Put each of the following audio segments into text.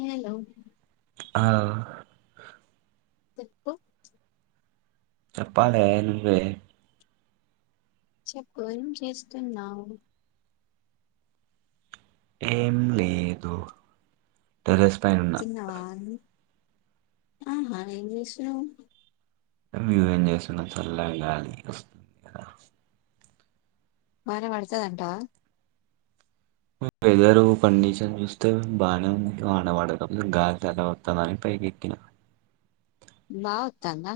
Hello ఆ చెప్పు చప్పాలే నువ్వే చెప్పు ఏం చేస్తున్నావు ఏం లేదు టెర్రస్ పైన ఉన్నా తిన్నవా ఆహా ఏం జేషినవ్ నువ్వేం చేస్తున్న చల్ల గాలి వస్తుంది కదా వాన పడతాడంటావా వెదరు కండిషన్ చూస్తే బాగానే వాన పడ గాలి ఎలా వస్తాని పైకి ఎక్కిన బావుతానా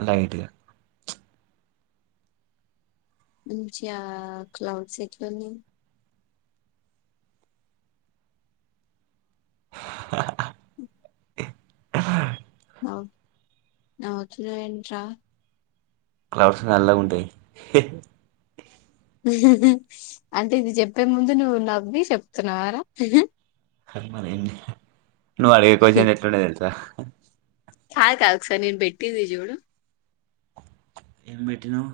అ లైట్ గా మంచి ఆ క్లౌడ్స్ ఎట్లని హా హా ఆ నవ్వుతున్నావంట్రా క్లౌడ్స్ నల్లగా ఉంటాయి హి హి హుహూ అంటే ఇది చెప్పే ముందు నువ్వు నవ్వి చెప్తున్నావారా మరి నువ్వు అడిగెయ్ క్వశ్చన్ ఎట్లుడేయ్ తెలుసా కాదు కాదు ఒక్కసారి నేను పెట్టింది చూడు ఏం పెటినవు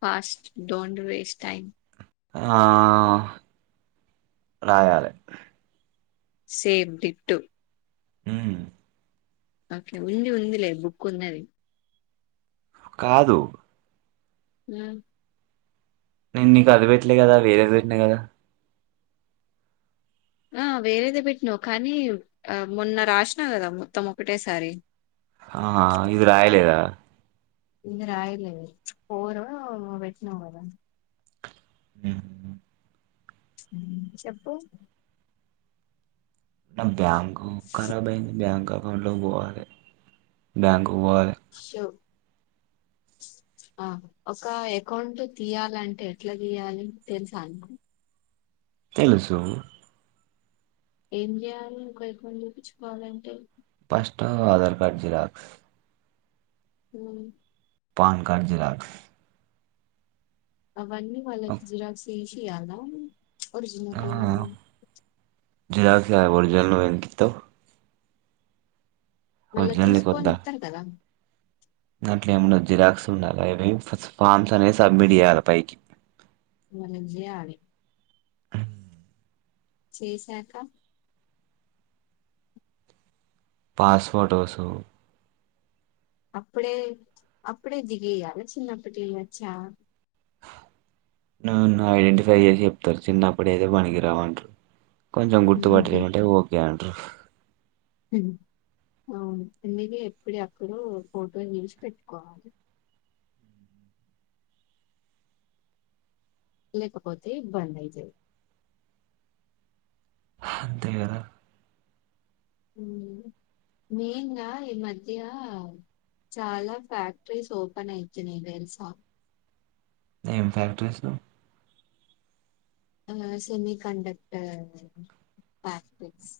ఫాస్ట్ డోంట్ వేస్ట్ టైమ్ ఆ రాయల్ సేబ్బిటు ఉమ్ ఓకే ఉ ఉంది లే ఉందీ లే బుక్ ఉన్నది కాదు మ్మ్ నేను నీకు అది పెట్టలే కదా వేరేది పెట్టినా కదా ఆ వేరేదే పెట్టినావు కానీ ఆ మొన్న రాసినా కదా మొత్తం ఒకటేసారి ఆ ఇది రాయలేదా ఇది రాయలే పోర వెట్నంగాదా [inaudible] చెప్పు నా బ్యాంకు బుక్ కరబ్ అయింది బ్యాంక్ అకౌంట్ లో పోవాలే బ్యాంకు పోవాలే అ ఆ ఒక అకౌంట్ తీయాలంటే ఎట్లా తీయాలి తెలుసా నీకు తెలుసు ఏం చేయాలే ఒక అకౌంట్ తిపించుకోవాలంటే ఫస్ట్ ఆధార్ కార్డు జిరాక్స్ హ్మ్ పాన్ కార్డు జీరాక్స్ అవన్నీ వాళ్ళకి జీరాక్స్ తేసి ఇయ్యాల ఒరిజినల్ ఇయ్యాల జీరాక్స్ ఇయ్యాల ఒరిజినల్ నువ్వు ఎందుకు ఇస్తావ్ మళ్ళా తీసుకొని ఇస్తారు కదా దంట్లో ఏమున్నా జిరాక్స్ ఉండాల అవి ఫామ్స్ అనేవి సబ్మిట్ చేయాలా పైకి [inaudible] చేశాకా పాస్ ఫోటోసు అప్పుడే అప్పుడే దిగి ఇయ్యాల చిన్నప్పటి ఇయ్యాచా నన్ను ఐడెంటిఫై చేసి చెప్తారు చిన్నప్పుడు ఏదతే పనికిరావంటారు కొంచెం గుర్తుపట్ అంటే ఓకే అంటరు హ్మ్ అవును అందుకే ఎప్పుడ ఎక్కడూ ఫోటో చూసి పెట్టుకోవాలి లేకపోతే ఇబ్బంది అయితది అంతే గదా. మేన్ గా ఈ మధ్య. చాలా ఫ్యాక్టరీస్ ఓపెన్ అయితున్నాయి తెలుసా. ఏం ఫ్యాక్టరీస్. Semiconductor factories.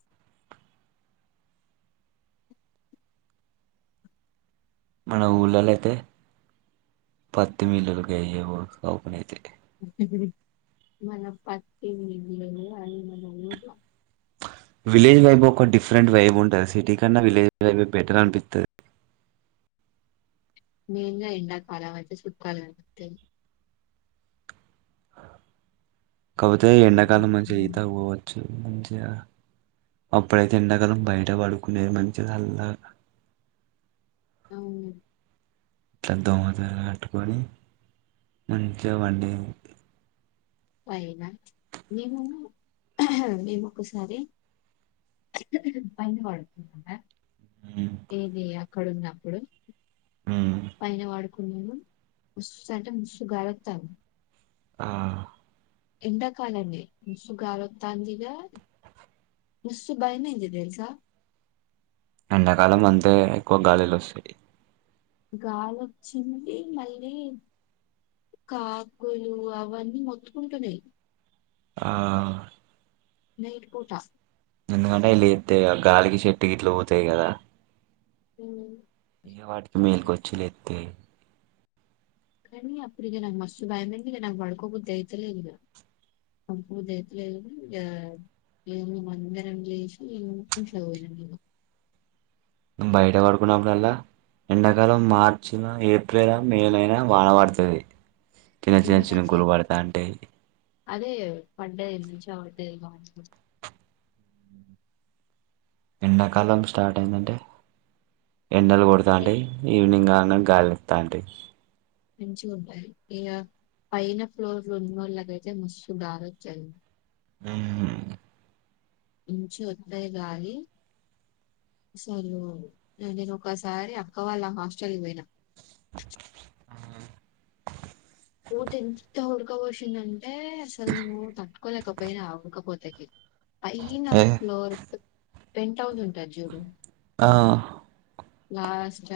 మన ఊళ్ళలో అయితే పత్తి మిల్లులుకి అయ్యే ఓపెన్ అయితాయి. మన పత్తి మిల్లులు అవి మన ఊర్ల. విలేజ్ వైబ్ ఒక డిఫరెంట్ వైబ్ ఉంటాది సిటీ కన్నా విలేజ్ వైబ్ బెటర్ అనిపిస్తాది. ఆ. మెయిన్ గా ఎండాకాలం అయితే చుక్కలు కనిపిస్తాయి. కాకపోతే ఎండాకాలం మంచి ఈతకు పోవచ్చు మంచిగా. అప్పుడైతే ఎండాకాలం బయట పడుకునేది మంచిగా చల్లాగా. హ్మ్ ఇట్లా దోమల తేరా కట్టుకొని మంచిగా పడుకొనే. అయినా మేము మేము ఒకసారి. పైన పడుకోరా. ఉమ్ ఏది అక్కడ ఉన్నప్పుడు ఉమ్ పైన పడు. మస్తూ అంటే మస్తూ గాలి వస్తాది. ఆ. ఎండాకాలనే మస్తూ గాలి వస్తాంది ఇగ. మస్తూ భయం అయింది తెలుసా. ఎండాకాలం అంతే ఎక్కువ గాలిలు వస్తాయి. గాలి వచ్చింది మళ్ళీ. కాకులు అవన్నీ మొతుకుంటున్నాయి. ఆ నైట్ పూట. ఎందుకంటే ఎలిగి ఇస్తాయి కదా గాలికి చెట్టు గిట్ల పోతాయి కదా. హ్మ్. వాటికి మేలుకొచ్చి లేస్తాయి. కానీ అప్పుడు నాకు భయం అయింది నాకు పడుకో బుద్ధి అయితాలేదు ఇగ. పడుకో బుద్ధి అయితాలేదు ఇగ. మేము మే అందరం లేసి ఇంట్లో పోయినాము ఇగ. నువ్వు బయట పడుకున్నప్పుడల్లా ఎండాకాలం మార్చి ఏప్రిల్ మేలైనా వాన పడుతాది. చిన్న చిన్న ఎందుకు అట్లా చినుకులు పడుతా ఉంటాయి. అదే పాడయి నుంచి ఉండేది ఇగ. ఎండాకాలం స్టార్ట్ అయిందంటే ఎండలు కొడుతాయి ఈవినింగ్. గాలి వస్తాటాయి. మంచిగా ఉంటాయి ఇగ. పైన ఫ్లోర్లు ఉన్నోళ్ళకైతే మస్తూ గాలి వస్తాది. హ్మ్ మంచిగా వస్తాది గాలి. అసలు నేను ఒకసారి అక్క వాళ్ళ హాస్టల్ కి పోయినా. పోతే ఎంత ఉడుక ఉడుకపోషిందంటే అసలు నువ్వు తట్టుకోలేకపోయినా ఉడుకపోతేకి పైన ఏ ఫ్లోర్ పెంట్ హౌస్ ఉంటాది చూడు ఆ లాస్ట్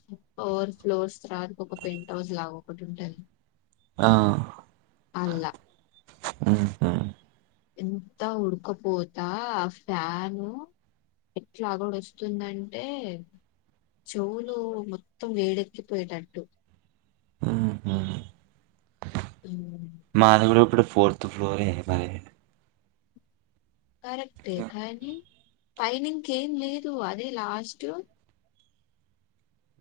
ఫ్లేర్ ప్లేస్ తర్వాత పెంట్ రోజు కావు ఒకటి ఉంటాది ఆ అలా ఆ ఎంత ఉడకపోతా ఆ ఫ్యాను ఎట్లా కూడా వస్తుందంటే చెవులు మొత్తం వేడెక్కిపోయేటట్డు మాధగలుప్పుడు ఫోర్త్ ఫ్లోోరే మారజ కరెక్టే కానీ పైని ఇంక ఏం లేదు అదే లాస్ట్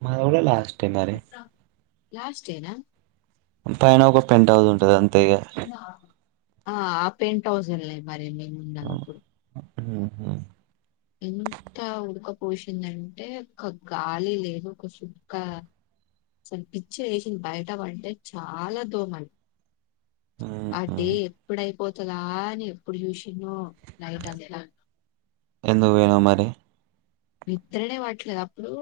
మా ఎడ స్ట్ అన్నారుే లాస్ట్ డేనా పైన ఒక పెం అవుదు ఉంటంది అంతే ఇగ ఆ ఆ పెయింట్ హౌజ ఉన్నాయి మరి నేను ఉన్నా అప్పుడు ఎంత ఉడకపోసిందంటే ఒక గాలి లేదు ఒక సుక్క అసలు పిచ్చి వేసింది బయట పంటే చాలా దోమలు అదే ఎప్పుడై పోతలాా అని ఎప్పుడు చూసినో నలైట్ అంతా ఎందు వేణ మరి నిద్ద్రనే వావట్లేదు అప్పుడు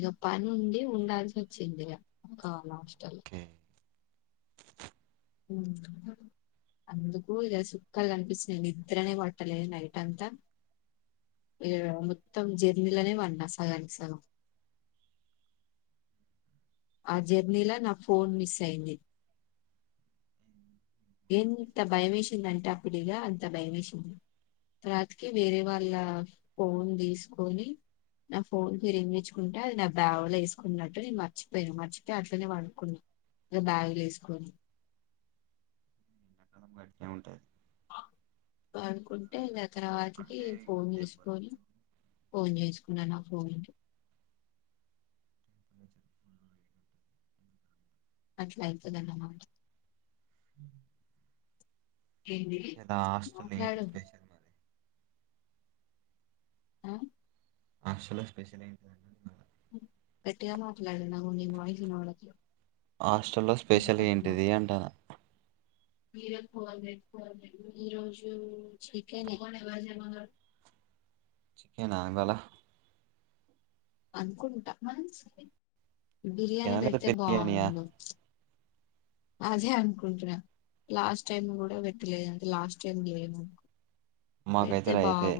ఇక పని ఉండి ఉండాల్సి వచ్చింది ఇక కావాల హస్టల్లో ఉ అందుకు ఇక సుక్కాలు కనిపిస్తున్నాయి నిద్రనే పట్టలేదు నైట్ అంతా ఇ మొత్తం జర్నీలనే వడి సగనికి సగం ఆ జర్నీలో నా ఫోన్ మిస్ అయింది ఎంత భయమ వేసింది అంటే అప్పుడుక అంత భయ వేసింది రాతికి వేరే వాళ్ళ ఫోన్ తీసుకొని నా ఫోన్కి రేం నేర్చుకుంటే అది నా బావలో వేసుకున్నట్టు నేను మర్చిపోయాను మర్చిపోయి అట్లానేేను అనుకున్నా బ్యాగ్ లేసుకొని [unintelligible] అనుకుంటే ఇ తర్వాతకి అంటే ఇగ ఫోన్ టెంపరేచర్ తీసుకొని ఫోన్ చేసుకున్నా నా ఫోన్ అట్లా అతుందన్నమాట ఏదా హాస్టల్ మాట్లాడు [unintelligible] మరి ఆ అసలు స్పెషల్ [unintelligible] [unintelligible] హాస్టల్లో స్పెషల్ వినపడట్లే ఏంటిది అంటాను మీర ఫో ఫన్ రోజు చె ఎవాజ మా చికెన్ ఆ [unintelligible] అనుకుంటా బిర్యానీ చికెనా లేదా పెడితే బిర్యానీయా బాగుండు అది [unintelligible] లాస్ట్ టైం కూడ పెట్టలేదుంటే లాస్ట్ టైమ్ లేముకు మాకైతే రయితే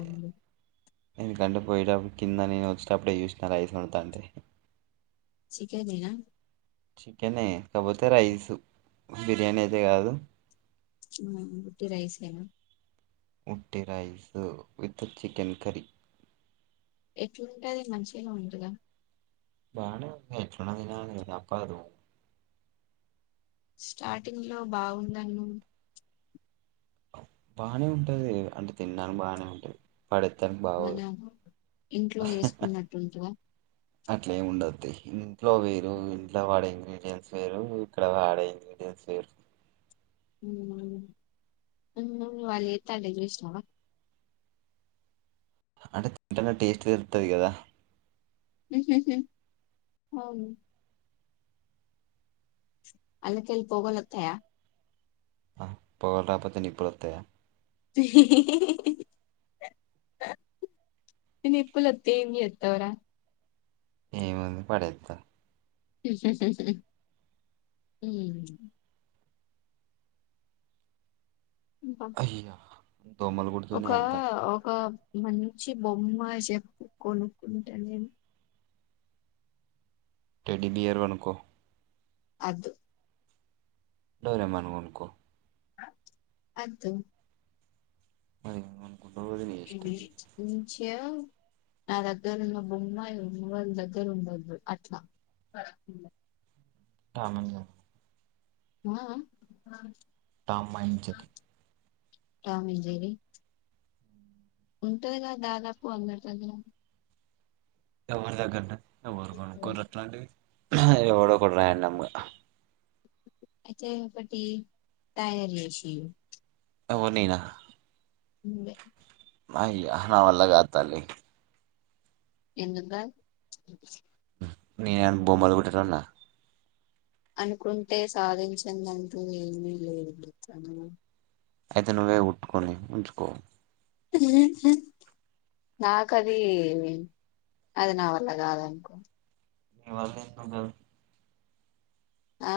నది గంట పోయేటప్పుడు కింద నేను వచ్చేటప్పుడే చూసిన ఐస్ ఉడతా శికిధన చికెనే కాకపోతే రైసు బిర్యానీ అయితే కాదు హు ఉట్టి రైస్ ఎన ఉట్టి రైస్ విత్ చికెన్ కర్రీ ఎట్లుంటే అది మంచిగా ఉంటద బానే ఉంది ఎట్లున్న తప్పదు అ [inaudible] స్టార్టింగ్ లో బాగుందన్ను బాగానే ఉంటది అంటే తిన్నానికి బానే ఉంది [unintelligible] మన బాగోదు ఇంట్లో వేసుకున్నట్టుంటదా [inaudible] అట్లేమి ఉండదు ఇంట్లో వేరు ఇంట్లో వాడే ఇంగ్రీడియంట్స్ వేరు ఇక్కడ వాడే ఇంగ్రీడియట్ నీ పేరు [inaudible] వాళ్ళు ఎస్టండేది చూసినావ అంటే తింటనే టేస్ట్ తెలుస్తది కదా హు హు అవును అందుకిళ్ళ పోగలు వతాయ ఆ పొగలు రాకపోతే నిప్పులొతాయ [inaudible] నిప్పులొస్తే ఏం చేస్తావ్ రా ఏముంది పడేత్త [inaudible] ఇంకా అయ్యా దోమలు ఒక కుడుతున్నాయి అంతా ఒక మంచి బొమ్మ చెప్పు కొనుక్కుంటా నేను టెడి బియర్ కొనుకో అదు డోరెమాన్ కొనుకో అదు మరి ఎం కా నుంచి నా దగ్గర ఉన్న బొమ్మ ఎవరి దగ్గర ఉండద్దు అట్లా బ టామ్ అండ్ జ ఆ ఆ Tom and Jerry Tom and Jerry ఉంటది కదా దాదాపు అందరి దగ్గర ఎవరి దగ్గర ఎవరు కొనుక్కోరు అట్లాంటి ఎవడో ఒకడు రాండం అయితే ఒక ఒకటి తయారు చేసి ఇయ్యి నువ్వు నేన నువ్వే అయ్యా నావల్ల కాదు తల్లీ ఎందుకు కాదు నేను బొమ్బలు కొట్టేటోన్న అనుకుంటే సాధించందంటూ ఏమీ లేదు అయితే నువ్వే కుట్టుకొని ఉంచుకో ఉ ఉ నాకు అది అది నా వల్ల కాదనుకో నీ వల్ల ఎందుకు కాదు ఆ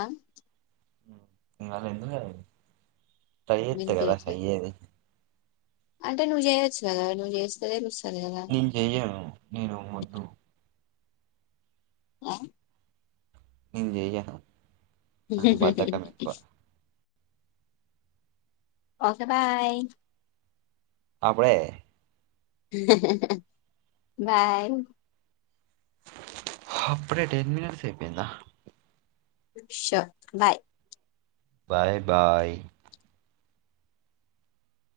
నీ వల్ల ఎందుకు కాదు ట్రై చేస్తే కదా వినిపియట్లే అయ్యేది అంటే నువ్వు చేయచ్చు కదా నువ్వు చేస్తే కదా నేను చెయ్యను నేను వద్దు ఆ నేను చెయ్యను నాకు బద్దకం ఎక్కువ ఓకే బాయ్ అడే బాయ్ అప్పుడే టేమిన సేపోయిందా ష బాయ్ బాయ్ బాయ్